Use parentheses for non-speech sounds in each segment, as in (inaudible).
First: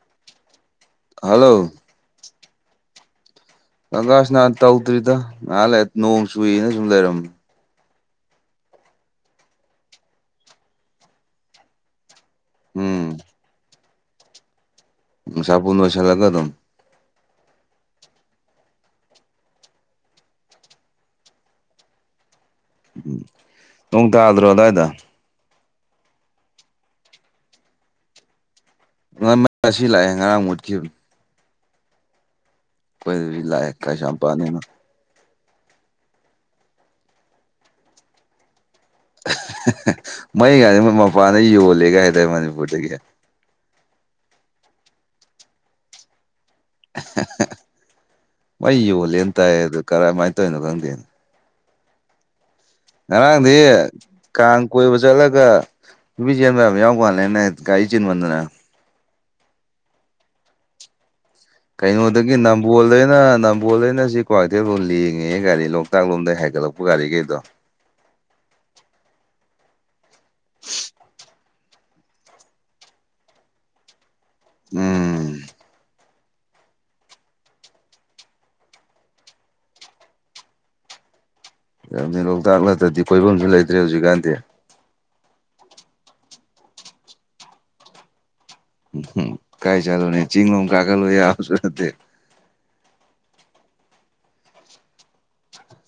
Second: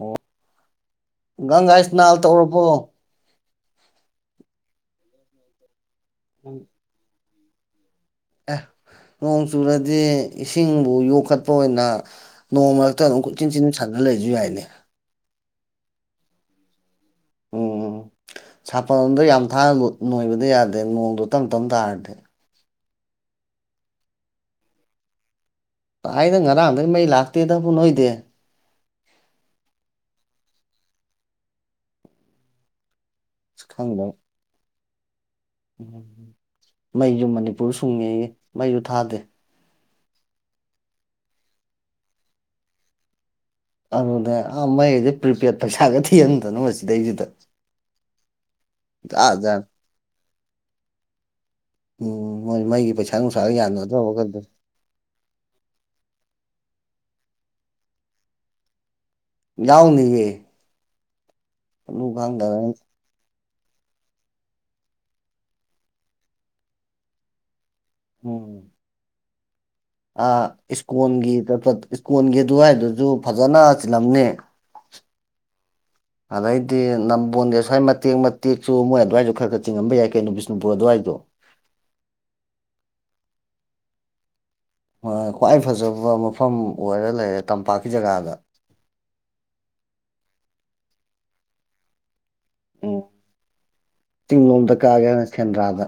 ꯑꯣ ꯍꯜꯂꯣ ꯒꯪꯒꯥ ꯏꯁꯅꯥꯜ ꯇꯧꯔꯔꯕꯣ ꯀꯀꯥꯁ ꯅꯍꯥꯟ ꯇꯧꯗ꯭ꯔꯤꯗ ꯅꯍꯥꯟ ꯅꯣꯡ ꯆꯨꯏꯅ ꯁꯨꯝ ꯂꯩꯔꯝꯃꯦ ꯑꯦ ꯅꯣꯡ ꯆꯨꯔꯗꯤ ꯏꯁꯤꯡꯕꯨ ꯌꯣꯛꯈꯠꯄ ꯑꯣꯏꯅ ꯅꯣꯡꯃ ꯃꯔꯛꯇ ꯎꯝ ꯑꯗꯨꯝ ꯀꯣꯏꯆꯦꯟ ꯆꯤꯟꯕꯤ ꯁꯥꯟꯅꯔꯖꯨ ꯂꯩ ꯌꯥꯏꯅꯦ꯫ ꯁꯄꯣꯟ ꯅꯣꯢꯁꯜꯂꯒ ꯑꯗꯨꯝ ꯎꯝ ꯎꯝ ꯁꯥꯄꯣꯟꯗꯣ ꯌꯥꯝ ꯊꯥꯅ ꯅꯣꯏꯕꯗꯤ ꯌꯥꯗꯦ ꯅꯣꯡꯗꯣ ꯇꯞ ꯇꯞ ꯇꯥꯔꯗꯤ꯫ ꯎꯝ ꯅꯣꯡ ꯇꯥꯗ꯭ꯔꯣ ꯑꯗꯥꯏꯗ꯫ ꯥꯇꯥꯏꯗ ꯉꯔꯥꯡꯗꯩ ꯃꯩ ꯂꯥꯛꯇꯦꯗꯕꯨ ꯅꯣꯏꯗꯤ꯫ (unintelligible) ꯉꯁꯤ ꯂꯥꯛꯑꯦ ꯉꯔꯥꯡ ꯃꯨꯠꯈꯤꯕꯅꯤ꯫ ꯈꯣꯏꯗꯗꯤ ꯑꯁ ꯂꯥꯥꯛꯑꯦ ꯈꯪꯗꯕ ꯀꯩꯁꯥꯝꯄꯥꯠꯅꯤꯅ꯫ ꯎꯝ ꯃꯩꯁꯨ ꯃꯅꯤꯄꯨꯔ ꯁꯨꯡꯉꯦꯌꯦ ꯃꯩꯁꯨ ꯊꯥꯗꯦ꯫ (unintelligible) ꯃꯩ ꯀꯥꯁꯤ ꯃꯄꯥꯟꯗ ꯌꯣꯜꯂꯦꯒ ꯍꯥꯏꯗꯥꯏ ꯃꯅꯤꯄꯨꯔꯗꯒꯤ꯫ ꯑꯗꯨꯅꯦ ꯑꯥ ꯃꯩꯒꯗꯤ ꯄ꯭ꯔꯤꯄꯦꯗ ꯄꯩꯁꯥꯒ ꯊꯤꯍꯟꯗꯅ ꯃꯁꯤ (unintelligible) ꯃꯩ ꯌꯣꯜꯂꯦꯅ ꯖꯥꯠ ꯇꯥꯏ ꯖꯥꯠ ꯑꯗꯨ ꯀꯔꯥꯏꯃꯥꯏꯅ ꯇꯧꯔꯤꯅꯣ ꯈꯪꯗꯦꯅꯦ꯫ ꯎꯝ ꯃꯣꯏ ꯃꯥꯏꯒꯤ ꯉꯔꯥꯡꯗꯤ ꯀꯥꯡ ꯀꯣꯏꯕ ꯆꯠꯂꯒ ꯅꯨꯄꯤ ꯆꯦꯟꯕꯕ ꯌꯥꯎ ꯀꯜꯂꯦꯅꯦ ꯒꯥꯔꯤ ꯆꯤꯟꯕꯅꯤꯅ ꯌꯥꯎꯅꯤꯌꯦ ꯑꯗꯨ ꯀꯩꯅꯣꯗꯒꯤ ꯈꯪꯗꯕ ꯑꯩꯅ. ꯅꯝꯕꯣꯜꯗꯩꯅ ꯕꯣꯂ ꯑꯩꯅ ꯁꯤ ꯀ꯭ꯋꯥꯏꯊꯦꯜꯣꯝ ꯂꯦꯡꯉꯦ ꯒꯥꯔꯤ ꯂꯣꯛꯇꯥꯛ ꯂꯣꯝꯗ ꯍꯥꯏꯒꯠꯂꯛꯄ ꯒꯥꯔꯤꯈꯩꯗꯣ ꯎꯝ ꯑ ꯏꯁꯀꯣꯟꯒꯤ ꯏꯁꯀꯣꯟꯒꯤ ꯑꯗꯨꯋꯥꯏꯗꯨꯁꯨ ꯐꯖꯅ ꯆꯤꯜꯂꯝꯅꯦ ꯎꯝ ꯑꯗꯩꯗꯤ ꯅꯝꯕꯣꯟꯗꯦꯁ꯭ꯋꯥꯏ ꯃꯇꯦꯛ ꯃꯇꯦꯛꯁꯨ ꯃꯣꯏ ꯑꯗꯨꯋꯥꯏꯗꯁꯨ ꯈꯔ ꯈꯔ ꯆꯤꯡꯉꯝꯕ ꯌꯥꯏ ꯀꯩꯅꯣ ꯁꯅꯨꯄꯨꯔ ꯑꯗꯨꯋꯥꯏꯗꯣ ꯌꯥꯝꯅꯤ ꯂꯣꯛꯇꯥꯛ ꯅꯠꯇ꯭ꯔꯗꯤ ꯀꯣꯏꯐꯝꯁꯨ ꯂꯩꯇ꯭ꯔꯦ ꯍꯧꯖꯤꯛꯀꯥꯟꯗꯤ ꯈ꯭ꯋꯥꯏ ꯐꯖꯕ ꯃꯐꯝ ꯑꯣꯏꯔ ꯂꯩꯔꯦ ꯇꯝꯄꯥꯛꯀꯤ ꯖꯒꯥꯗ ꯀꯥꯏ ꯆꯠꯂꯨꯅꯤ ꯆꯤꯡ ꯂꯣꯝ ꯀꯥꯈꯠꯂꯨ ꯌꯥꯕꯁꯨ ꯅꯠꯇꯦ꯫ ꯎꯝ ꯆꯤꯡꯂꯣꯝꯗ ꯀꯥꯒꯦ ꯍꯥꯏꯅ ꯁꯦꯟꯗ꯭ꯔꯥꯗ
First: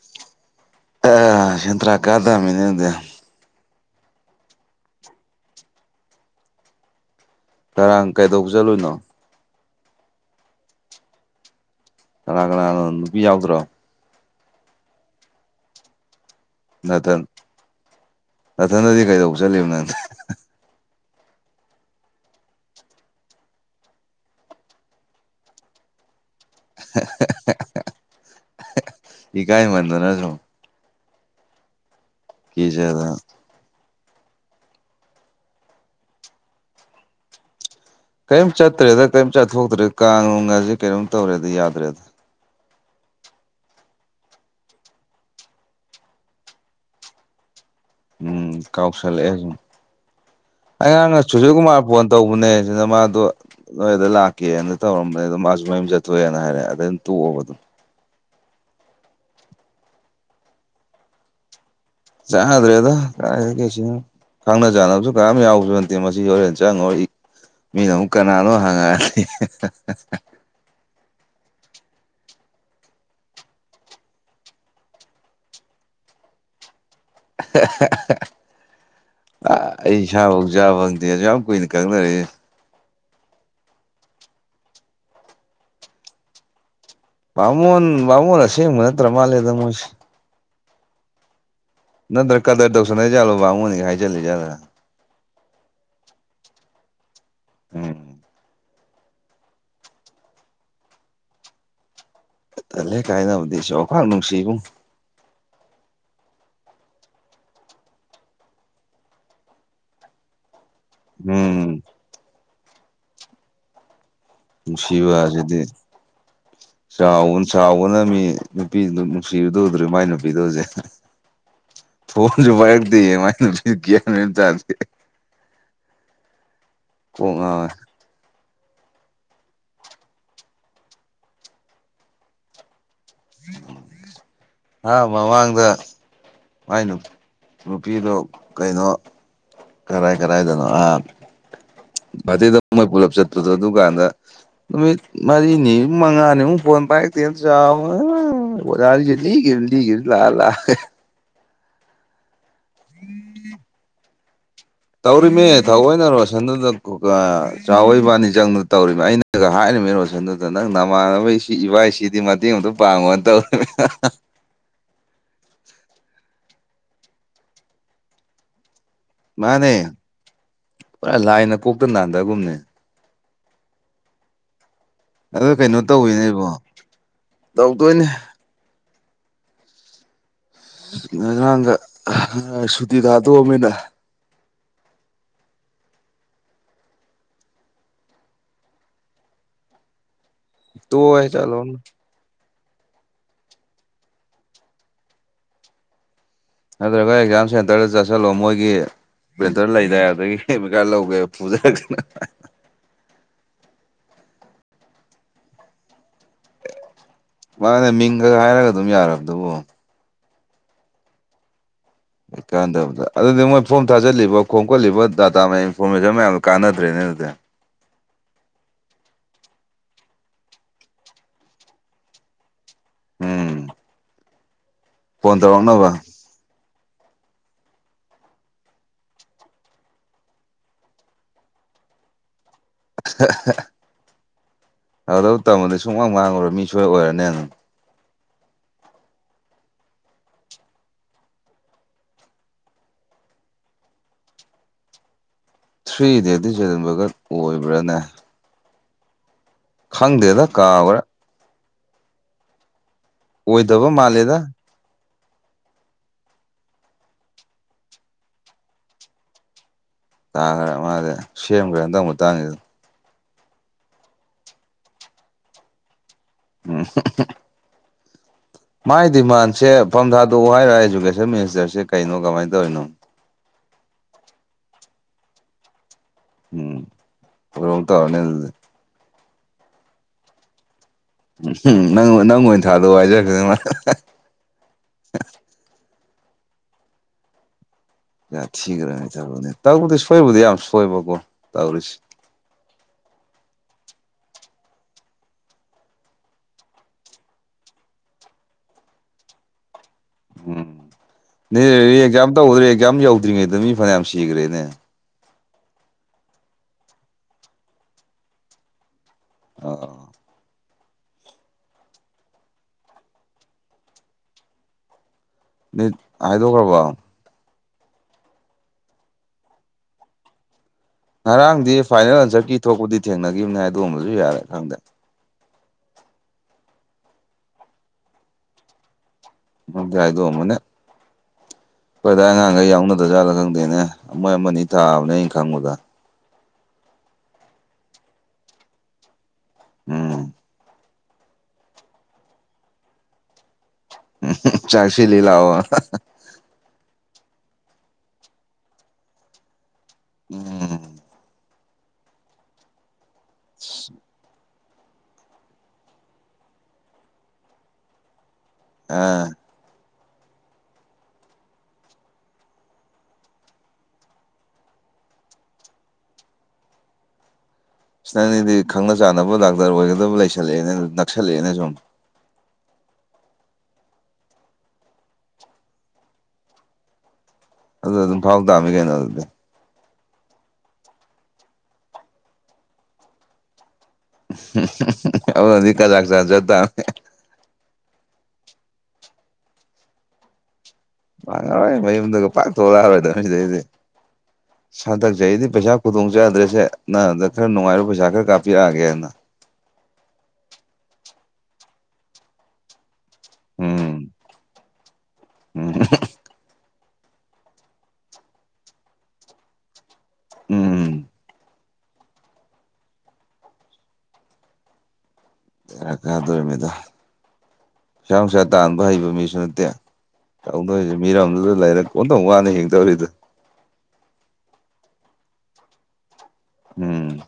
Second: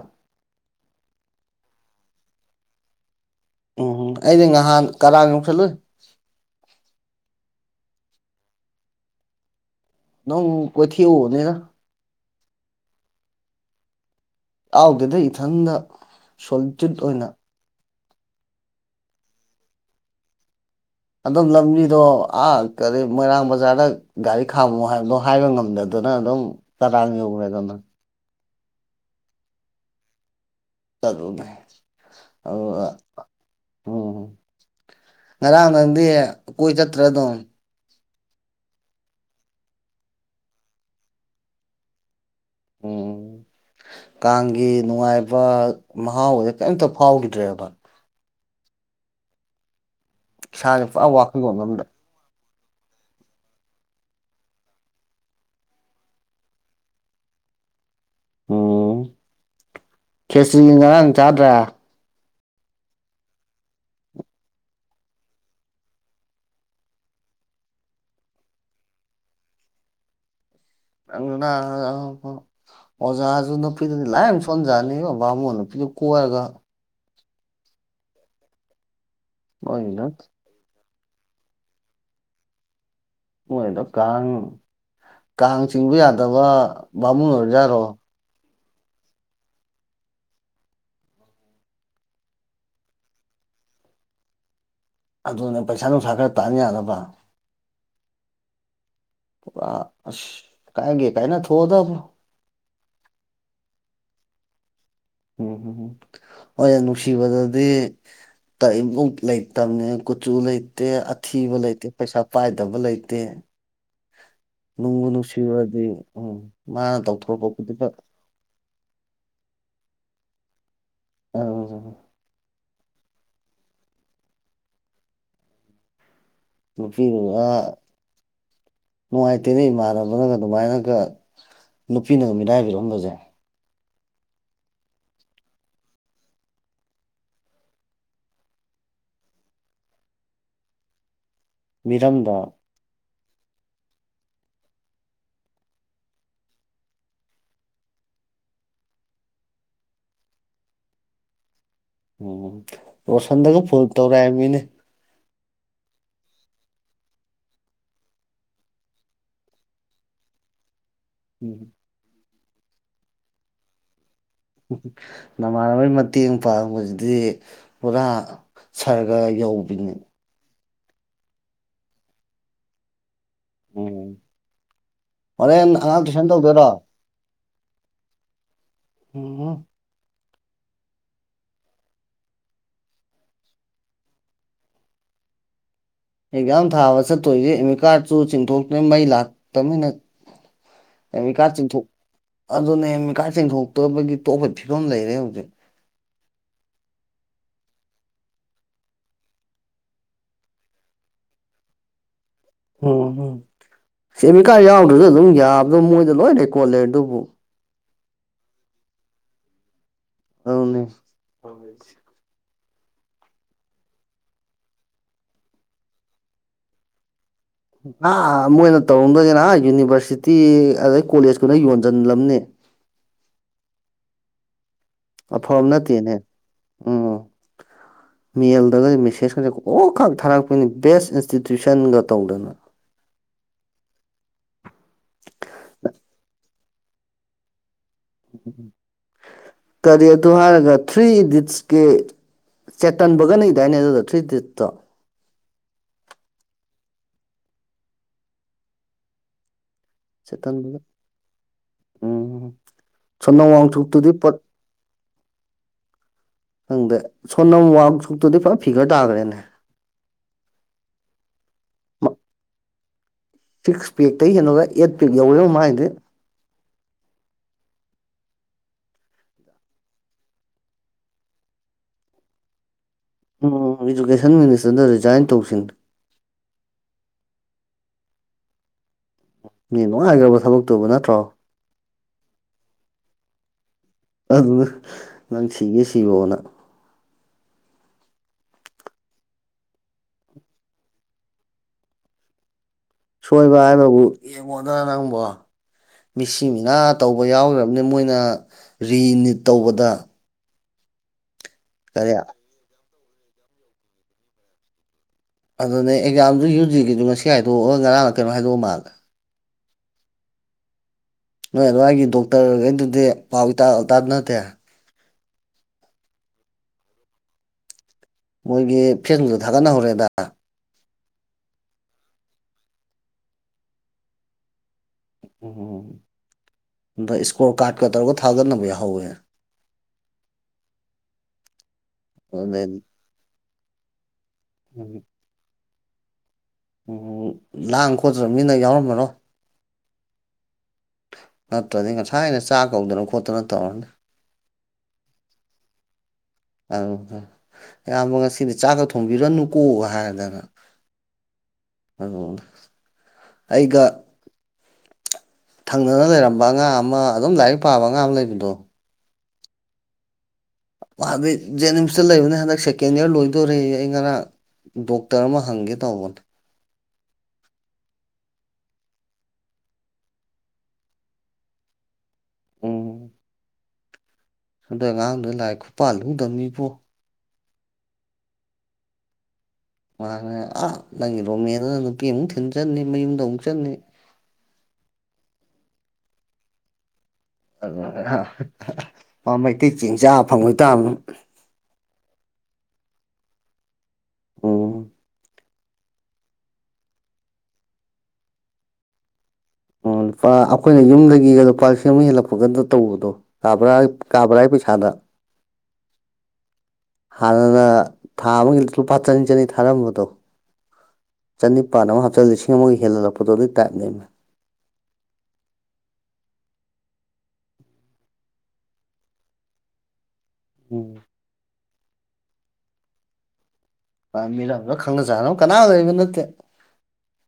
ꯁꯦꯟꯗ꯭ꯔꯥ ꯀꯥ ꯇꯥꯝꯃꯤꯅꯦ ꯑꯗꯨꯗꯤ꯫ ꯎꯝꯝ ꯑꯩꯗꯤ ꯅꯍꯥꯟ ꯀꯔꯥꯡ ꯌꯧꯁꯜꯂꯨꯏ꯫ ꯀꯔꯥꯡ ꯀꯩꯗꯧꯕ ꯆꯠꯂꯨꯏꯅꯣ꯫ ꯑꯗꯨꯝ ꯀꯣꯏꯊꯦꯛꯎꯕꯅꯤꯗ꯫ ꯀꯅꯥ ꯀꯅꯥꯅꯣ ꯅꯨꯄꯤ ꯌꯥꯎꯗ꯭ꯔꯣ꯫ ꯌꯥꯎꯗꯦꯗ ꯏꯊꯟꯗ ꯁꯣꯂꯤꯇ꯭ꯌꯨꯠ ꯅꯥꯊꯟ ꯑꯣꯏꯅ ꯅꯥꯊꯟꯗꯗꯤ ꯀꯩꯗꯧꯕ ꯆꯠꯂꯤꯕ ꯅꯪꯗꯤ꯫ ꯑꯗꯨꯝ ꯂꯝꯕꯤꯗꯣ ꯑꯥ ꯀꯔꯤ ꯃꯣꯏꯔꯥꯡ ꯕꯖꯥꯔꯗ ꯒꯥꯔꯤ ꯈꯥꯝꯃꯣ ꯍꯥꯏꯕꯗꯣ ꯍꯥꯏꯕ ꯉꯝꯗꯗꯅ ꯑꯗꯨꯝ ꯀꯔꯥꯡ ꯌꯧꯈ꯭ꯔꯦꯗꯅ ꯏꯀꯥꯏꯃꯟꯗꯅ ꯑꯗꯨꯝ꯫ ꯆꯠꯂꯨꯕꯅꯤ꯫ (unintelligible) ꯑꯣ ꯉꯔꯥꯡ ꯅꯪꯗꯤ ꯀꯣꯏ ꯆꯠꯇ꯭ꯔꯦ ꯑꯗꯨꯝ ꯀꯔꯤꯝ ꯆꯠꯇ꯭ꯔꯦꯗ ꯀꯔꯤꯝ ꯆꯠꯊꯣꯛꯇ꯭ꯔꯦ ꯀꯥꯡꯅꯨꯡ ꯀꯥꯁꯦ ꯀꯩꯅꯣꯝ ꯇꯧꯔꯦꯗ ꯌꯥꯗ꯭ꯔꯦꯗ꯫ ꯎꯝ (unintelligible) ꯀꯥꯡꯒꯤ ꯅꯨꯡꯉꯥꯏꯕ ꯃꯍꯥꯎꯀꯁꯦ ꯀꯔꯤꯝꯇ ꯐꯥꯎꯒꯤꯗ꯭ꯔꯦꯕ꯫ ꯎꯝ ꯀꯥꯎꯁꯜꯂꯛꯑꯦ ꯁꯨꯝ ꯏꯁꯥꯁꯦ ꯄꯨꯔꯥ ꯑꯩꯉꯥꯔꯥꯡꯅ ꯋꯥꯈꯜꯂꯣꯟ ꯑꯃꯗ ꯁꯨꯆꯤꯜꯀꯨꯃꯥꯔ ꯐꯣꯟ ꯇꯧꯕꯅꯦ ꯁꯤꯗ ꯃꯥꯗꯣ ꯅꯣꯏꯗ ꯂꯥꯛꯀꯦꯅ ꯇꯧꯔꯝꯕꯅꯦ ꯑ ꯑꯗꯨꯝ ꯃꯥꯁꯨ ꯃꯌꯨꯝ ꯆꯠꯊꯣꯛꯑꯦꯅ ꯍꯥꯏꯔꯦ ꯑꯗ ꯑꯩꯅ ꯇꯣꯛꯑꯕ ꯑꯗꯨꯝ꯫ ꯎꯝ ꯈꯦꯆ꯭ꯔꯤ ꯉꯔꯥꯡ ꯆꯥꯗ꯭ꯔꯦ꯫ ꯆꯗ꯭ꯔꯦ ꯑꯗꯣ ꯀꯥꯢꯗꯩ ꯈ꯭ꯔꯦꯆꯤꯅꯣ꯫ ꯈꯪꯅ ꯆꯥꯟꯅꯕꯁꯨ ꯀꯅꯥꯝ ꯌꯥꯎꯕꯖꯨ ꯅꯠꯇꯦ ꯃꯁꯤ ꯍꯣꯔꯦꯟ ꯆꯪꯉꯨꯔ ꯏ ꯃꯤꯅ ꯑꯃꯨꯛ ꯀꯅꯥꯅꯣ ꯍꯪꯉꯛꯑꯗꯤ (unintelligible) (unintelligible) ꯑꯣꯖꯥꯖꯨ ꯅꯄꯤꯗꯗꯤ ꯂꯥꯏꯝ ꯁꯣꯟꯖꯥꯅꯤꯀꯣ ꯕꯥꯃꯣꯟ ꯅꯨꯄꯤꯗꯨ ꯀꯣꯏꯍꯔꯒ ꯑ ꯃꯣꯏꯒꯤꯗ ꯏꯁꯥ ꯖꯥ ꯐꯪꯗꯦ ꯑꯗꯨꯁꯨ ꯌꯥꯝ ꯀꯨꯏꯅ ꯀꯪꯅꯔꯏ ꯃꯣꯏꯗ ꯀꯥꯡ ꯀꯥꯡ ꯆꯤꯡꯕ ꯌꯥꯗꯕ ꯕꯥꯃꯣꯟ ꯕꯥꯃꯣꯟ ꯑꯁꯦꯡꯕ ꯅꯠꯇ꯭ꯔ ꯃꯥꯜꯂꯦꯗ ꯃꯣꯏꯁꯤ ꯅꯠꯇ꯭ꯔ ꯀꯗꯥꯔ ꯇꯧꯁꯟ ꯍꯥꯏ ꯖꯠꯂꯣꯕꯕꯥ ꯑꯃꯨꯅꯤ ꯍꯥꯏꯖꯜꯂꯤꯖꯠꯂꯥ ꯑꯗꯨꯅ ꯄꯩꯁꯥ ꯅꯨꯡꯁꯥ ꯈꯔ ꯇꯥꯅ ꯌꯥꯅꯕ ꯎꯝ ꯄꯨꯔꯥ ꯑꯁ ꯀꯥꯏꯒꯦ ꯀꯥꯏꯅ ꯊꯣꯛꯑꯣꯗꯕ ꯇꯜꯂꯦ ꯀꯥꯏꯅꯕꯗꯤꯁꯨꯐꯥꯛ ꯅꯨꯡꯁꯤꯕꯨꯡ ꯎꯝ ꯍꯝ ꯍꯣꯏ ꯅꯨꯡꯁꯤꯕꯗꯗꯤ ꯏꯃꯛ ꯂꯩꯇꯕꯅꯦ ꯀꯨꯆꯨ ꯂꯩꯇꯦ ꯑꯊꯤꯕ ꯎꯝ ꯂꯩꯇꯦ ꯄꯩꯁꯥ ꯄꯥꯏꯗꯕ ꯂꯩꯇꯦ ꯅꯨꯡꯕꯨ ꯅꯨꯡꯁꯤꯕ ꯍꯥꯏꯁꯤꯗꯤ ꯅꯨꯡꯁꯤꯔꯨꯔꯗꯤ ꯎꯝ ꯃꯥꯅ ꯆꯥꯎꯕꯅ ꯇꯧꯊꯣꯔꯛꯄ ꯈꯨꯗꯤꯡꯃꯛ ꯆꯥꯎꯕꯅ ꯃꯤ ꯅꯨꯄꯤꯗꯨ ꯑꯗꯨꯝ ꯅꯨꯡꯁꯤꯔꯤꯗꯣ ꯎꯗ꯭ꯔ ꯃꯥꯏ ꯅꯨꯄꯤꯗꯨ ꯍꯧꯖꯤꯛ ꯑ ꯐꯣꯟꯖꯨ ꯄꯥꯏꯔꯛꯇꯦꯌꯦ ꯃꯥꯏ ꯅꯨꯄꯤ ꯒꯌꯥꯟ ꯃꯦꯟ ꯇꯥꯗꯦ꯫ ꯀꯣꯛ ꯅꯨꯄꯤꯗꯨꯒ ꯉꯥꯎꯋꯦ ꯅꯨꯡꯉꯥꯏꯇꯦꯅꯦ ꯏꯃꯥꯟꯅꯕꯅꯒ ꯑꯗꯨꯃꯥꯏꯅꯒ ꯅꯨꯄꯤꯅꯒ ꯃꯤꯔꯥꯏꯕꯤꯔꯝꯕꯖꯦ꯫ (unintelligible) ꯑꯥ ꯃꯃꯥꯡꯗ ꯃꯥꯏ ꯅꯨꯄꯤꯗꯣ ꯀꯩꯅꯣ ꯀꯔꯥꯏ ꯀꯔꯥꯏꯗꯅꯣ ꯑꯥ ꯃꯤꯔꯝꯗ ꯒꯨꯑꯇꯤꯗ ꯃꯣꯏ ꯄꯨꯂꯞ ꯆꯠꯄꯗꯣ ꯑꯗꯨꯀꯥꯟꯗ ꯅꯨꯃꯤꯠ ꯃꯔꯤꯅꯤ ꯃꯉꯥꯅꯤꯃꯨꯛ ꯐꯣꯟ ꯄꯥꯏꯛꯇꯦ ꯁꯥꯎꯕꯗ ꯢꯃꯥꯢ ꯑꯣꯖꯖꯤ ꯂꯤꯒꯤꯕꯖꯤꯅ ꯂꯤꯒꯤꯕꯖꯤꯅ ꯂꯥꯛꯑ ꯂꯥꯛꯑꯒ ꯎꯝ ꯔꯣꯁꯟꯗꯒ ꯐꯣꯟ ꯇꯧꯔꯛꯑꯦ ꯍꯥꯏꯃꯤꯅꯦ꯫ ꯇꯧꯔꯤꯃꯦ ꯊꯑꯣꯏꯅ ꯔꯣꯁꯟꯗꯨꯗ ꯑ ꯆꯥꯎꯕ ꯏꯕꯥꯅꯤ ꯆꯪꯗꯨꯅ ꯇꯧꯔꯤꯃꯦ ꯑꯩꯅꯒ ꯍꯥꯏꯔꯤꯃꯦ ꯔꯣꯁꯟꯗꯨꯗ ꯑꯗ ꯅꯪ ꯅꯃꯥꯟꯅꯕꯁꯤ ꯎꯝ ꯏꯕꯥꯏꯁꯤꯗꯤ ꯃꯇꯦꯡ ꯑꯃꯇ ꯄꯥꯡꯉꯣꯅ ꯇꯧꯋꯦ ꯅꯃꯥꯟꯅꯕꯩ ꯃꯇꯦꯡ ꯄꯥꯡꯕꯁꯤꯗꯤ ꯄꯨꯔꯥ ꯁꯔꯒ ꯃꯥꯅꯦ ꯌꯧꯕꯤꯅꯤ ꯄꯨꯔꯥ ꯂꯥꯏꯅ ꯀꯣꯛꯇ ꯅꯥꯟꯊꯒꯨꯝꯅꯦ ꯎꯝ ꯑ ꯍꯣꯔꯦꯟ ꯀꯩꯅꯣ ꯑꯉꯥꯡ ꯇꯨꯏꯁꯟ ꯇꯧꯋꯤꯅꯦꯕꯣ ꯇꯧꯗꯣꯏꯔꯣ ꯇꯧꯗꯣꯏꯅꯦ ꯑꯝ ꯑꯉꯥꯡꯒ ꯁꯨꯇꯤ ꯊꯥꯗꯣꯛꯑꯃꯤꯅ ꯑꯦꯛꯖꯥꯝ ꯊꯥꯕ ꯆꯠꯇꯣꯏꯁꯦ ꯑꯦꯃꯤ ꯀꯥꯔꯁꯨꯨ ꯆꯤꯡꯊꯣꯛꯇꯅ ꯃꯩ ꯂꯥꯛꯇꯕꯅꯤꯅ ꯇꯣꯛꯑꯦ ꯑꯦꯃꯤꯀꯥ ꯆꯠꯂꯣ ꯆꯤꯡꯊꯣꯛ ꯑꯗꯨꯅꯦ ꯑꯦꯃꯤꯀꯥ ꯆꯤꯡꯊꯣꯛꯇꯕꯒꯤ ꯇꯣꯞꯄ ꯐꯤꯕꯝ ꯂꯩꯔꯦ ꯍꯧꯖꯤꯛ ꯅꯠꯇ꯭ꯔꯒ ꯑꯦꯛꯖꯥꯝ ꯁꯦꯟꯇꯔꯗ ꯆꯠꯁꯤꯜꯂꯣ ꯃꯣꯏꯒꯤ ꯕꯦꯟꯇꯔ ꯂꯩꯗꯥ ꯑꯗꯒꯤ ꯑꯦꯃꯤꯠ ꯀꯥꯔ ꯂꯧꯒꯦꯕ ꯄꯨꯖꯔꯒꯅ ꯎꯝ ꯀꯦꯃꯤꯀꯥꯠ ꯌꯥꯎꯗ꯭ꯔꯁꯨ ꯑꯗꯨꯝ ꯌꯥꯕꯗꯣ ꯃꯣꯏꯗ ꯂꯣꯏ ꯔꯦꯀꯣꯠ ꯂꯩꯗꯨꯕꯨ ꯃꯥꯅꯦ ꯃꯤꯡꯈꯛ ꯍꯥꯏꯔꯒ ꯑꯗꯨꯝ ꯌꯥꯔꯕꯗꯨꯕꯨ ꯑꯧꯅꯦ ꯍ ꯀꯥꯟꯗꯕꯗ ꯑꯗꯨꯗꯤ ꯃꯣꯏ ꯐꯣꯝ ꯊꯥꯖꯤꯜꯂꯤꯕ ꯈꯣꯝꯀꯠꯂꯤꯕ ꯗꯥꯇꯥ ꯃꯌꯥꯝ ꯏꯟꯐꯣꯔꯃꯦꯁꯟ ꯃꯌꯥꯝꯗꯣ ꯀꯥꯟꯅꯗ꯭ꯔꯦꯅꯦ ꯑꯗꯨꯗꯤ ꯑ ꯃꯣꯏꯅ ꯇꯧꯔꯝꯗꯣꯏꯖꯤꯅ ꯌꯨꯅꯤꯚꯔꯁꯤꯇꯤ ꯑꯗꯩ ꯀꯣꯂꯦꯖꯀꯨꯅ ꯌꯣꯟꯁꯤꯜꯂꯝꯅꯤ ꯎꯝ ꯐꯣꯟ ꯑꯐꯕ ꯇꯧꯔꯛꯅꯕ ꯅꯠꯇꯦꯅꯦ (unintelligible) ꯃꯦꯜꯗꯒ ꯃꯦꯁꯦꯁ ꯈꯁ ꯑꯣꯈꯛ ꯊꯥꯔꯛꯄꯅꯤ ꯕꯦꯁ ꯏꯟꯁꯇꯤꯇ꯭ꯌꯨꯁꯟꯒ ꯇꯧꯗꯅ ꯑꯗꯨ ꯇꯃꯗꯤ ꯁꯨꯡꯃꯥꯡ ꯉꯥꯡꯉꯔꯣꯏ ꯃꯤ ꯁꯣꯏ ꯑꯣꯏꯔꯅꯦ ꯑꯗꯨ (unintelligible) ꯀꯔꯤ ꯑꯗꯨ ꯍꯥꯏꯔꯒ ꯊ꯭ꯔꯤ ꯏꯗꯤꯠꯁꯀꯤ ꯆꯦꯇꯟꯕꯒꯅ ꯏꯗꯥꯏꯅꯦ ꯑꯗꯨꯗꯣ ꯊ꯭ꯔꯤ ꯗꯤꯠꯇꯣ ꯊ꯭ꯔꯤ ꯏꯗꯤꯇꯤ ꯆꯟꯕꯒꯔ ꯑꯣꯏꯕ꯭ꯔꯥꯅꯦ ꯈꯪꯗꯦꯗ ꯆꯇꯥꯟꯂ ꯀꯥꯎꯈ꯭ꯔꯦ ꯎꯝ ꯁꯅ ꯋꯥꯡꯁꯨ ꯑꯣꯏꯗꯕ ꯎꯠꯇꯗꯤ ꯄꯠ ꯃꯥꯜꯂꯦꯗ ꯈꯪꯗ ꯁꯣꯟꯅꯝ ꯋꯥꯡꯁꯨꯛꯇꯨꯗꯤ ꯐꯖ ꯐꯤꯒꯔ ꯇꯥꯈ꯭ꯔꯦꯅꯦ ꯇꯥꯈ꯭ꯔꯦ ꯃꯥꯁꯦ ꯁꯦꯝꯈ꯭ꯔꯦ ꯍꯟꯗꯛ ꯃꯇꯥꯡꯁꯤꯗ ꯁꯤꯛꯁ ꯄꯦꯛꯇ ꯍꯦꯜꯂꯣꯒ ꯑꯩꯠ ꯄꯦꯛ ꯌꯧꯋꯦꯕ ꯃꯥꯥꯏꯗꯤ ꯎꯝ ꯃꯥꯥꯏ ꯗꯤꯃꯥꯟꯁꯦ ꯐꯝ ꯊꯥꯗꯣꯛꯎ ꯍꯥꯏꯔ ꯏꯖꯨꯀꯦꯁꯟ ꯃꯤꯅꯤꯁꯇꯔꯁꯦ ꯀꯩꯅꯣ ꯀꯃꯥꯏꯅ ꯇꯧꯔꯤꯅꯣ ꯎꯝ ꯏꯗꯨꯀꯦꯁꯟ ꯃꯤꯅꯤꯁꯇꯔꯅ ꯔꯤꯖꯥꯏꯟ ꯇꯧꯁꯤꯅꯦ ꯎꯝ ꯑꯣꯏꯔꯝ ꯇꯧꯅꯤ ꯑꯗꯨꯗꯤ ꯃꯤ ꯅꯨꯡꯉꯥꯏꯈ꯭ꯔꯕ ꯊꯕꯛꯇꯨꯕ ꯅꯠꯇ꯭ꯔꯣ ꯎꯝꯝ ꯅꯪ ꯅꯪ ꯑꯣꯏꯅ ꯊꯥꯗ ꯍꯥꯏꯖꯔꯈꯗ ꯃꯥ ꯑꯗꯨꯅ ꯅꯪ ꯁꯤꯒꯦ ꯁꯤꯔꯣꯅ ꯌꯥ ꯊꯤꯈ꯭ꯔꯅꯤ ꯇꯕꯅꯦ ꯇꯧꯕꯗꯤ ꯁꯣꯏꯕꯨꯗꯤ ꯌꯥꯝ ꯁꯣꯏꯕꯀꯣ ꯇꯧꯔꯤꯁꯦ ꯁꯣꯏꯕ ꯍꯥꯏꯕꯕꯨ ꯌꯦꯡꯉꯣꯗ꯭ꯔꯥ ꯅꯪꯕꯣ ꯃꯤꯁꯤ ꯃꯤꯅꯥ ꯇꯧꯕ ꯌꯥꯎꯈ꯭ꯔꯕꯅꯤ ꯃꯣꯏꯅ ꯔꯤꯅꯤꯠ ꯇꯧꯕꯗ ꯎꯝ ꯅ ꯀꯔꯤ ꯑꯦꯛꯖꯥꯝ ꯇꯧꯗ꯭ꯔꯦ ꯑꯦꯛꯖꯥꯝ ꯌꯧꯗ꯭ꯔꯤꯉꯩꯗ ꯃꯤ ꯐꯅꯌꯥꯝ ꯁꯤꯈ꯭ꯔꯦꯅꯦ ꯑꯗꯨꯅꯦ ꯑꯦꯛꯖꯥꯝꯗꯨ ꯌꯨ ꯖꯤꯒꯤꯗꯨ ꯉ ꯍꯥꯏꯗꯣꯛꯑꯒ ꯉꯔꯥꯡꯅ ꯀꯩꯅꯣ ꯍꯥꯏꯗꯣꯛꯑ ꯃꯥꯜꯂꯦ ꯑ ꯅꯣꯏ ꯑꯗꯨꯋꯥꯏꯒꯤ ꯗꯣꯛꯇꯔꯈꯩꯗꯨꯗꯤ ꯄꯥꯎ ꯇ ꯇꯥꯗ ꯅꯠꯇꯦ ꯅꯠ ꯍꯥꯏꯗꯣꯛꯈ꯭ꯔꯕꯣ ꯃꯣꯏꯒꯤ ꯐꯦꯟꯗꯨꯣ ꯊꯥꯒꯠꯅꯍꯧꯔꯦꯗ ꯉꯔꯥꯡꯗꯤ ꯐꯥꯏꯅꯦꯜ ꯑꯟꯁꯔꯒꯤꯤ ꯊꯣꯛꯄꯗꯤ ꯊꯦꯡꯅꯈꯤꯕꯅꯦ ꯑꯗꯨꯒꯨꯝꯕꯁꯨ ꯌꯥꯔꯦ ꯈꯪꯗꯦ ꯎꯝ ꯑꯗ ꯏꯁꯀꯣꯔ ꯀꯥꯔꯠꯀ ꯇꯧꯔꯒ ꯊꯥꯒꯠꯅꯕ ꯌꯥꯍꯧꯋꯦ ꯃ ꯍꯥꯏꯗꯣ ꯃꯅꯦ ꯑꯩꯈꯣꯏ ꯑꯗꯥꯏ ꯑꯉꯥꯡꯈꯩ ꯑꯗꯨꯗꯩ ꯌꯥꯎꯅꯗ꯭ꯔꯖꯥꯠꯂ ꯈꯪꯗꯦꯅꯦ ꯃꯣꯏ ꯑꯃ ꯑꯅꯤ ꯊꯥꯕꯅꯦ ꯑꯩꯅ ꯈꯪꯕꯗ ꯎꯝ ꯂꯥꯡ ꯈꯣꯠꯇ꯭ꯔꯕ ꯃꯤꯅ ꯌꯥꯎꯔꯝꯕꯅꯣ ꯎꯝ ꯅꯠꯇ꯭ꯔꯗꯤ ꯉꯁꯥꯏ ꯑꯩꯅ ꯆꯥꯛ ꯀꯧꯗꯅ ꯈꯣꯠꯇꯅ ꯇꯧꯔꯅꯤ ꯎꯝ ꯆꯥꯁꯤ ꯂꯤ ꯂꯑꯣ ꯑꯗꯨ ꯑꯌꯥꯝꯕ ꯉꯁꯤꯗꯤ ꯆꯥꯛꯒ ꯊꯣꯡꯕꯤꯔꯅꯨꯀꯣ ꯍꯥꯏꯗꯅ ꯎꯝ ꯑꯗꯨ ꯑꯩꯒ ꯊꯪꯅꯅ ꯂꯩꯔꯝꯕ ꯑꯉꯥꯡ ꯑꯃ ꯑꯗꯨꯝ ꯂꯥꯏꯔꯤꯛ ꯄꯥꯕ ꯑꯉꯥꯡ ꯑꯃ ꯂꯩꯕꯗꯣ ꯑꯥ ꯃꯥꯗꯤꯩ ꯖꯦꯅꯤꯝꯁꯇ ꯂꯩꯕꯅꯤ ꯍꯟꯗꯛ ꯁꯦꯀꯦꯟ ꯏꯌꯥꯔ ꯂꯣꯏꯗꯣꯔ ꯑꯩ ꯉꯔꯥꯡ ꯗꯣꯛꯇꯔ ꯑꯃ ꯍꯪꯒꯦ ꯇꯧꯕꯅꯦ ꯁꯤ ꯅꯪꯅꯤꯗꯤ ꯈꯪꯅ ꯆꯥꯟꯅꯕ ꯗꯥꯛꯇꯔ ꯑꯣꯏꯒꯗꯕ ꯂꯩꯁꯜꯂꯛꯑꯦꯅ ꯅꯛꯁꯜꯂꯛꯑꯦꯅ ꯁꯨꯝ ꯎꯝ ꯑꯗꯣ ꯑꯉꯥꯡꯗꯨꯗ ꯂꯥꯏꯔꯤꯛ ꯈꯨ ꯄꯥꯜꯂꯗꯕꯅꯤꯕꯣ ꯑꯗꯨ ꯑꯗꯨꯝ ꯐꯥꯎ ꯇꯥꯝꯃꯤ ꯀꯩꯅꯣ ꯑꯗꯨꯗꯤ ꯃꯥꯅ ꯑꯥ ꯅꯪꯒꯤ ꯔꯣꯃꯦꯗꯅ ꯅꯨꯄꯤ ꯑꯃꯨꯛ ꯊꯤꯟ ꯆꯟꯅꯤ ꯃꯌꯨꯝꯗ ꯑꯃꯨꯛ ꯆꯟꯅꯅꯤ ꯏꯀꯖꯥꯛꯆꯥꯠꯇ ꯑꯗꯨ ꯃꯩꯇꯩ ꯆꯤꯟꯖꯥꯛ ꯐꯪꯕꯣꯏ ꯇꯥꯕ ꯃꯥꯡꯉꯔꯣꯏ ꯃꯌꯨꯝꯗꯒ ꯄꯥꯛꯊꯣꯛꯂꯛꯑꯔꯣꯏꯗꯕꯅꯤ ꯁꯤꯗꯩꯗꯤ ꯎꯝ ꯁꯟꯗꯛ ꯆꯍꯤꯩꯗꯤ ꯄꯩꯁꯥ ꯈꯨꯗꯣꯡ ꯆꯗ꯭ꯔꯦꯁꯦ ꯅꯪꯗ ꯈꯔ ꯅꯨꯡꯉꯥꯏꯔꯨ ꯄꯩꯁꯥ ꯈꯔ ꯀꯥꯞꯄꯤꯔꯛꯑꯒꯦꯅ ꯑꯣ ꯂꯨꯄꯥ ꯑꯩꯈꯣꯏꯅ ꯌꯨꯝꯗꯒꯤꯒ ꯂꯨꯄꯥ ꯂꯤꯁꯤꯡ ꯑꯃꯨꯛ ꯍꯦꯜꯂꯛꯄꯒꯗ ꯇꯧꯕꯗꯣ ꯀꯥꯕꯔ ꯎꯝ ꯀꯥꯕꯔ ꯄꯤꯁꯥꯗ ꯎꯝ ꯍꯥꯟꯅꯅ ꯊꯥ ꯑꯃꯒꯤ ꯂꯨꯄꯥ ꯆꯅꯤ ꯆꯅꯤ ꯊꯥꯔꯝꯕꯗꯣ ꯎꯝ ꯎꯝ ꯆꯅꯤꯄꯥꯟ ꯑꯃ ꯍꯥꯞꯆꯜ ꯂꯤꯁꯤꯡ ꯑꯃꯒ ꯍꯦꯜꯍꯜꯂꯛꯄꯗꯣ ꯑꯗꯨꯒꯤ ꯇꯥꯏꯞꯅꯦꯕꯃꯦ ꯀꯥꯗꯣꯔꯤꯕꯃꯤꯗ ꯄꯩꯁꯥ ꯅꯨꯡꯁꯥ ꯇꯥꯟꯕ ꯍꯩꯕ ꯃꯤꯁꯨ ꯅꯠꯇꯦ ꯇꯧꯗꯣꯏꯁꯦ ꯎꯝ ꯃꯤꯔꯝꯗꯨꯗ ꯂꯩꯔꯦ ꯀꯣꯟꯇꯧ ꯋꯥꯅꯤ ꯍꯡꯗꯧꯔꯤꯗ ꯃꯤꯔꯗ ꯈꯪꯅ ꯆꯥꯅꯣ ꯀꯅꯥ ꯂꯩꯕ ꯅꯠꯇꯦ ꯎꯝ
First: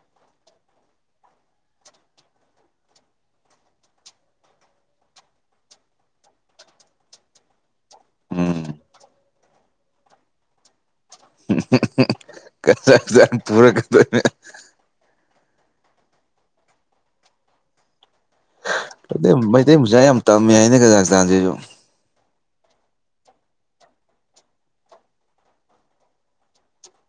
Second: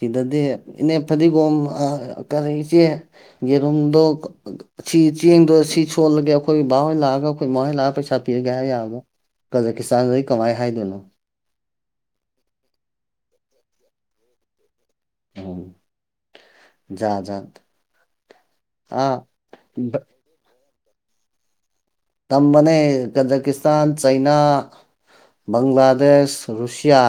ꯁꯤꯗꯗꯤ ꯏꯅꯦ ꯐꯗꯤꯒꯣꯝ ꯀꯔꯤꯆꯦ ꯌꯦꯔꯨꯝꯗꯣ ꯁꯤ ꯆꯦꯡꯗꯣ ꯁꯤ ꯁꯣꯜꯂꯒꯦ ꯑꯩꯈꯣꯏ ꯕꯥꯍꯣꯏ ꯂꯥꯛꯑꯒ ꯑꯩꯈꯣꯏ ꯃꯥꯍꯣꯏ ꯂꯥꯛꯑ ꯄꯩꯁꯥ ꯄꯤꯔꯒꯦ ꯎꯝ ꯍꯥꯏ ꯌꯥꯕ ꯀꯖꯥꯀꯤꯁꯇꯥꯟꯗꯩ ꯀꯃꯥꯏ ꯍꯥꯏꯗꯣꯏꯅꯣ ꯀꯅꯥ ꯆꯅ ꯄꯨꯔꯛ ꯀꯇꯕ ꯎ ꯌꯥꯥꯖꯥ ꯑ ꯃꯩꯇꯩ ꯃꯆꯥꯥ ꯌꯥꯝ ꯇꯝꯃꯦ ꯍꯥꯏꯅ ꯀꯖ ꯍ ꯆꯥꯟꯁꯤꯁꯨ ꯇꯝꯕꯅꯦ ꯀꯖꯀꯤꯁꯇꯥꯟ ꯆꯩꯅꯥ ꯕꯪꯒ꯭ꯂꯥꯗꯦꯁ ꯔꯨꯁꯤꯌꯥ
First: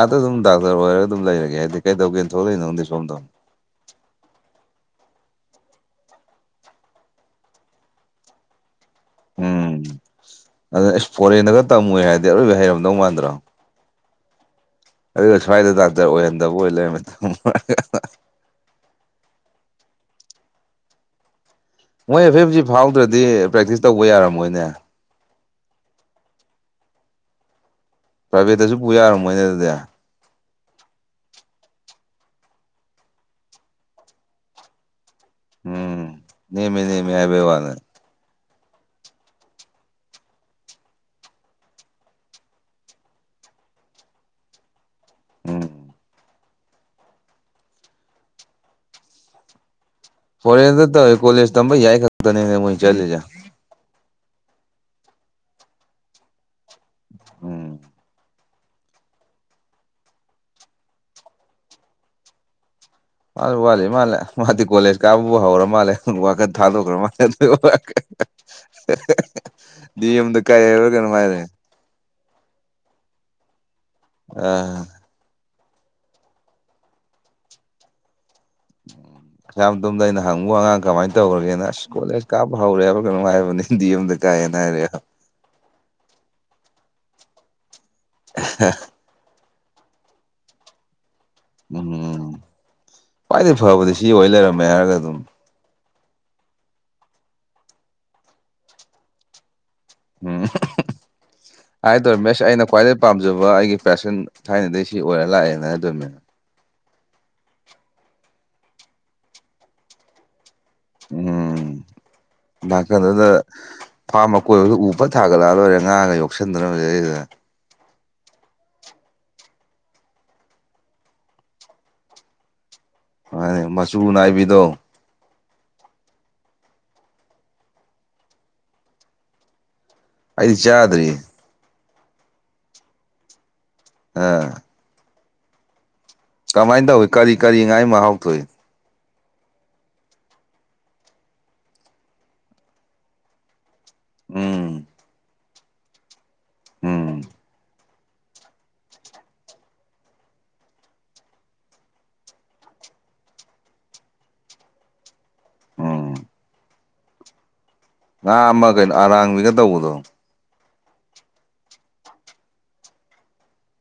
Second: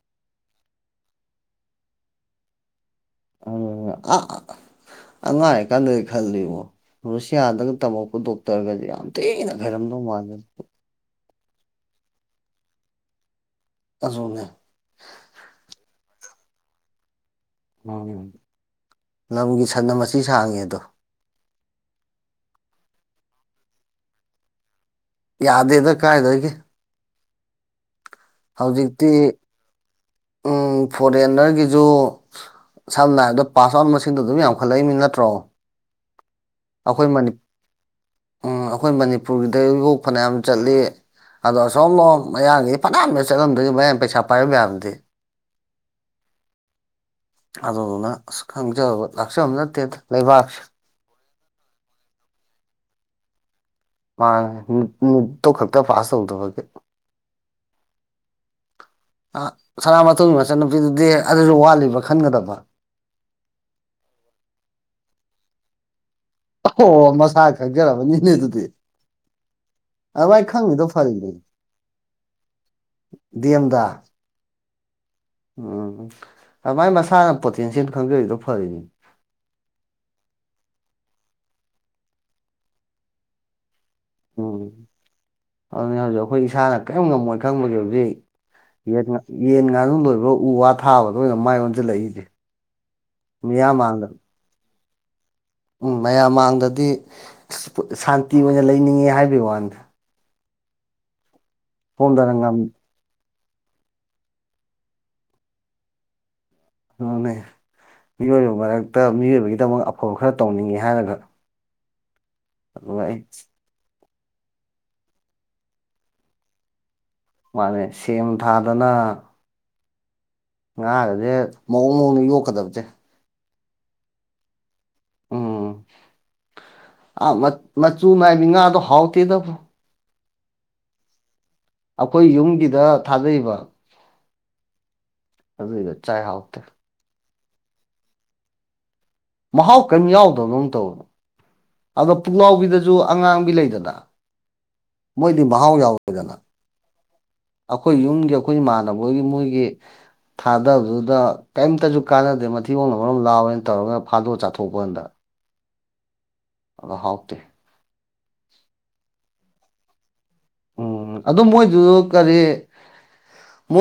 ꯑꯥꯗ ꯑꯗꯨꯝ ꯗꯥꯛꯇꯔ ꯑꯣꯏꯔꯒ ꯑꯗꯨꯝ ꯂꯩꯔꯒꯦ ꯍꯥꯏꯗꯤ ꯀꯩꯗꯧꯒꯦꯅ ꯊꯣꯛꯂꯛꯏꯅꯣꯪꯗꯤ ꯁꯣꯝꯗꯣ ꯑ ꯑ ꯑꯉꯥꯡ ꯑ ꯀꯥꯟꯗ ꯈꯜꯂꯤꯕꯣ ꯔꯨꯁꯤꯌꯥꯗꯒ ꯇꯝꯃꯛꯄ ꯗꯣꯛꯇꯔꯒꯁ ꯌꯥꯝ ꯇꯇꯩꯅ ꯐꯔꯝꯗꯧ ꯃꯥꯗ ꯑꯗꯨꯅ ꯑꯦꯁ ꯐꯣꯔꯦꯟꯗꯒ ꯇꯝꯃꯣꯏ ꯍꯥꯏꯔꯗꯤ ꯑꯔꯣꯏꯕ ꯍꯩꯔꯝꯗꯧ ꯃꯥꯟꯗ꯭ꯔꯣ ꯑꯗꯨꯅꯦ ꯑꯗꯨꯒ ꯁ꯭ꯋꯥꯏꯗ ꯗꯥꯛꯇꯔ ꯑꯣꯏꯍꯟꯗꯕ ꯑꯣꯏ ꯂꯩꯔ ꯃꯇꯝ ꯎꯝ ꯂꯝꯒꯤ ꯁꯠꯅ ꯃꯆꯤ ꯁꯥꯡꯉꯦ ꯑꯗꯣ ꯃꯣꯏꯐꯦꯁꯤ ꯐꯥꯎꯗ꯭ꯔꯗꯤ ꯄ꯭ꯔꯦꯛꯇꯤꯁ ꯇꯧꯕ ꯌꯥꯔꯝꯃꯣꯏꯅꯦ ꯌꯥꯗꯦꯗ ꯀꯥꯏꯗꯒꯦ ꯄ꯭ꯔꯥꯏꯚꯦꯠꯇꯁꯨ ꯄꯨ ꯍꯧꯖꯤꯛꯇꯤ ꯌꯥꯔꯝꯃꯣꯏꯅꯦ ꯑꯗꯨꯗꯤ ꯎꯝ ꯐꯣꯔꯦꯟꯅꯔꯒꯤꯁꯨ ꯁꯝꯅ ꯍꯥꯏ ꯑꯗ ꯄꯥꯁ ꯑꯥꯎꯟ ꯃꯁꯤꯡꯗꯣ ꯑꯗꯨꯝ ꯌꯥꯝꯈꯠꯂꯛꯏꯅꯤ ꯅꯠꯇ꯭ꯔꯣi ꯎꯝ ꯅꯤꯃꯤ ꯅꯤꯃꯤ ꯍꯥꯏꯕꯦ ꯋꯥꯅꯦ ꯎꯝ ꯑꯩꯈꯣꯏ ꯃꯅꯤꯄꯨꯔꯒꯤꯗ ꯌꯣꯛ ꯐꯅꯌꯥꯝ ꯆꯠꯂꯤ ꯑꯗꯣ ꯑꯁꯣꯝꯂ ꯃꯌꯥꯌꯥꯝꯒꯤ ꯐꯅꯥꯌꯥꯝꯅ ꯆꯠꯂꯝꯗꯗꯒꯤ ꯃꯌꯥꯝ ꯄꯩꯁꯥ ꯄꯥꯏꯔꯝ ꯌꯥꯕꯗꯤ ꯎꯝ ꯑꯗꯅ ꯈꯪ ꯂꯁ ꯍꯧ ꯅꯦ ꯐꯣꯔꯦꯠꯇꯧ ꯀꯣꯖ ꯇ ꯌꯥꯏ ꯈꯔ ꯃꯣꯏ ꯆꯂꯤꯖ ꯃꯥ ꯅꯨꯇꯣ ꯈꯛꯇ ꯄꯥꯁ ꯇꯧꯗꯕꯒꯤ ꯎꯝ ꯁꯅꯥꯥ ꯃꯊꯣꯏꯒꯤ ꯃꯆꯟꯅꯨꯄꯤꯗꯨꯗꯤ ꯑꯗꯨꯁꯨ ꯋꯥꯠꯂꯤꯕ ꯈꯟꯒꯗꯕ ꯃꯥ ꯋꯥꯠꯂ ꯃꯥꯜꯂꯦ ꯃꯥꯗꯤ ꯀꯣꯂꯦꯖ ꯀꯥꯕꯕꯨ ꯍꯧꯔ ꯃꯥꯜꯂꯦ ꯋꯥꯀ ꯊꯥꯗꯣꯛ ꯈ꯭ꯔꯣ ꯃꯥ ꯑꯣ ꯃꯁꯥ ꯈꯪꯖꯔꯕꯅꯤꯅꯦ ꯑꯗꯨꯗꯤ ꯗꯤ ꯌꯨꯝꯗ ꯑꯗꯨꯃꯥꯏꯅ ꯀꯥꯏ ꯈꯪꯉꯤꯗꯣ ꯍꯥꯏꯔꯥ ꯀꯩꯅꯣ ꯍꯥꯏꯔꯦ ꯗꯦꯝꯗꯥ ꯑ ꯎꯝ ꯎꯝ ꯎꯝ ꯃꯥꯏ ꯃꯁꯥꯅ ꯄꯣꯇꯦꯟꯁꯤꯌꯦꯜ ꯈꯪꯗꯔꯤꯗꯣ ꯐꯔꯤꯅꯤ ꯎ ꯑ ꯇꯣꯝꯗ ꯑꯩꯅ ꯍꯪꯉꯨ ꯑꯉꯥꯡ ꯀꯃꯥꯏꯅ ꯇꯧꯈꯒꯦꯅ ꯑꯁ ꯀꯣꯂꯦꯖ ꯀꯥꯞꯄ ꯍꯧꯔꯦꯕ ꯀꯩꯅꯣ ꯍꯥꯏꯕꯅꯤ ꯍꯤꯟꯗꯤ ꯑꯃꯗꯒꯤ ꯀꯥꯏꯅꯔꯦ ꯑꯗꯨꯅ ꯍꯧꯖꯤꯛ ꯑꯩꯈꯣꯏ ꯏꯁꯥꯅ ꯀꯔꯤꯝ ꯉꯝꯃꯣꯏ ꯈꯪꯕꯒꯤꯦ ꯍꯧꯖꯤꯛ ꯍ ꯌꯦꯟ ꯌꯦꯟ ꯉꯥꯅꯨ ꯂꯣꯏꯕ ꯎ ꯋꯥ ꯑꯊꯥꯕꯗ ꯑꯣꯏꯅ ꯃꯥꯏ ꯑꯣꯟꯁꯤꯜꯂꯛꯏꯁ ꯎꯝ ꯃꯤꯌꯥꯝ ꯃꯥꯟꯗꯅ ꯂꯣꯏ ꯂꯩꯔꯝꯃꯦ ꯍꯥꯏꯔꯒ ꯑꯗꯨꯝ ꯎꯝ ꯃꯌꯥꯝ ꯃꯥꯡꯗꯗꯤ ꯁꯥꯟꯇꯤ ꯑꯣꯏꯅ ꯂꯩꯅꯤꯡꯉꯦ ꯍꯥꯏꯕꯒꯤ ꯋꯥꯅꯤꯗ ꯎꯝ ꯍꯥꯏꯗꯣ ꯁꯣꯝꯗꯅ ꯔꯃꯦꯁ ꯑꯩꯅ ꯀꯋꯥ ꯄꯥꯝꯖꯕ ꯑꯩꯒꯤ ꯄꯦꯁꯟ ꯊꯥꯏꯅꯗꯒꯤ ꯁꯤ ꯑꯣꯏꯔ ꯂꯥꯛꯑꯦꯅ ꯑꯗꯨ ꯑꯗꯨꯕꯃꯤꯅ ꯑꯗꯨꯅꯦ ꯃꯤꯑꯣꯏꯕ ꯃꯔꯛꯇ ꯃꯤꯑꯣꯏꯕꯒꯤꯗꯃꯛ ꯑꯐꯕ ꯈꯔ ꯇꯧꯅꯤꯡꯉꯦ ꯍꯥꯏꯔꯒ ꯎꯝ ꯑꯗꯨꯒ ꯑꯩ ꯅꯥꯀꯟꯗꯨꯗ ꯐꯥꯝ ꯑꯀꯣꯏꯕꯗ ꯎ ꯐꯠ ꯊꯥꯒꯠꯂꯛꯑ ꯂꯣꯏꯔꯦ ꯉꯥꯒ ꯌꯣꯛꯁꯟꯗꯅ ꯃꯁꯤꯗꯩꯁꯤꯗ ꯃꯥꯅꯦ ꯁꯦꯝ ꯊꯥꯗꯅ ꯉꯥꯒꯁꯦ ꯃꯑꯣꯡ ꯃꯧꯅ ꯌꯣꯛꯀꯗꯕꯁꯦ ꯃꯥꯅꯦ ꯃꯆꯨ ꯅꯥꯏꯕꯤꯗꯣ ꯎꯝ ꯑ ꯃꯆꯨ ꯅꯥꯏ ꯕꯤ ꯉꯥꯗꯣ ꯍꯥꯎꯇꯦꯗꯕꯨ ꯑꯩꯗꯤ ꯆꯥꯗ꯭ꯔꯤ ꯑꯩꯈꯣꯏ ꯌꯨꯝꯒꯤꯗ ꯊꯥꯗꯩꯕ ꯎꯝ ꯑꯗꯨꯏꯗ ꯆꯥꯏ ꯍꯥꯎꯇꯦ ꯀꯃꯥꯏꯅ ꯇꯧꯏ ꯀꯔꯤ ꯀꯔꯤ ꯉꯥꯏ ꯃꯍꯥꯎ ꯊꯣꯛꯏ ꯃꯍꯥꯎ ꯀꯔꯤꯝ ꯌꯥꯎꯗꯕꯗꯧꯅ ꯇꯧꯋꯦ ꯑꯗꯣ ꯄꯨꯛꯂꯥꯎꯕꯤꯗꯁꯨ ꯑꯉꯥꯡꯕꯤ ꯂꯩꯗꯅ ꯎꯝ ꯃꯣꯏꯗꯤ ꯃꯍꯥꯎ ꯌꯥꯎꯔꯦꯗꯅ ꯎꯝ ꯑꯩꯈꯣꯏ ꯌꯨꯝꯒꯤ ꯑꯩꯈꯣꯏ ꯏꯃꯥꯟꯅꯕꯣꯏꯒꯤ ꯃꯣꯏꯒꯤ ꯊꯥꯗꯕꯗꯨꯗ ꯀꯔꯤꯝꯇꯁꯨ ꯀꯥꯟꯅꯗꯦ ꯃꯊꯤꯑꯣꯣꯡꯅꯕ ꯃꯔꯝ ꯂꯥꯎꯋꯅ ꯇꯧꯔꯒ ꯐꯥꯗꯣꯛ ꯆꯥꯊꯣꯛꯄꯥꯟꯗ ꯎꯝ ꯑꯗꯨꯒ ꯍꯥꯎꯇꯦ ꯉꯥ ꯑꯃ ꯀꯩꯅꯣ ꯑꯔꯥꯡꯕꯤꯒ ꯇꯧꯕꯗꯣ ꯎꯝ ꯑꯗꯨ ꯃꯣꯏꯗꯨ ꯀꯔꯤ ꯃꯣꯏ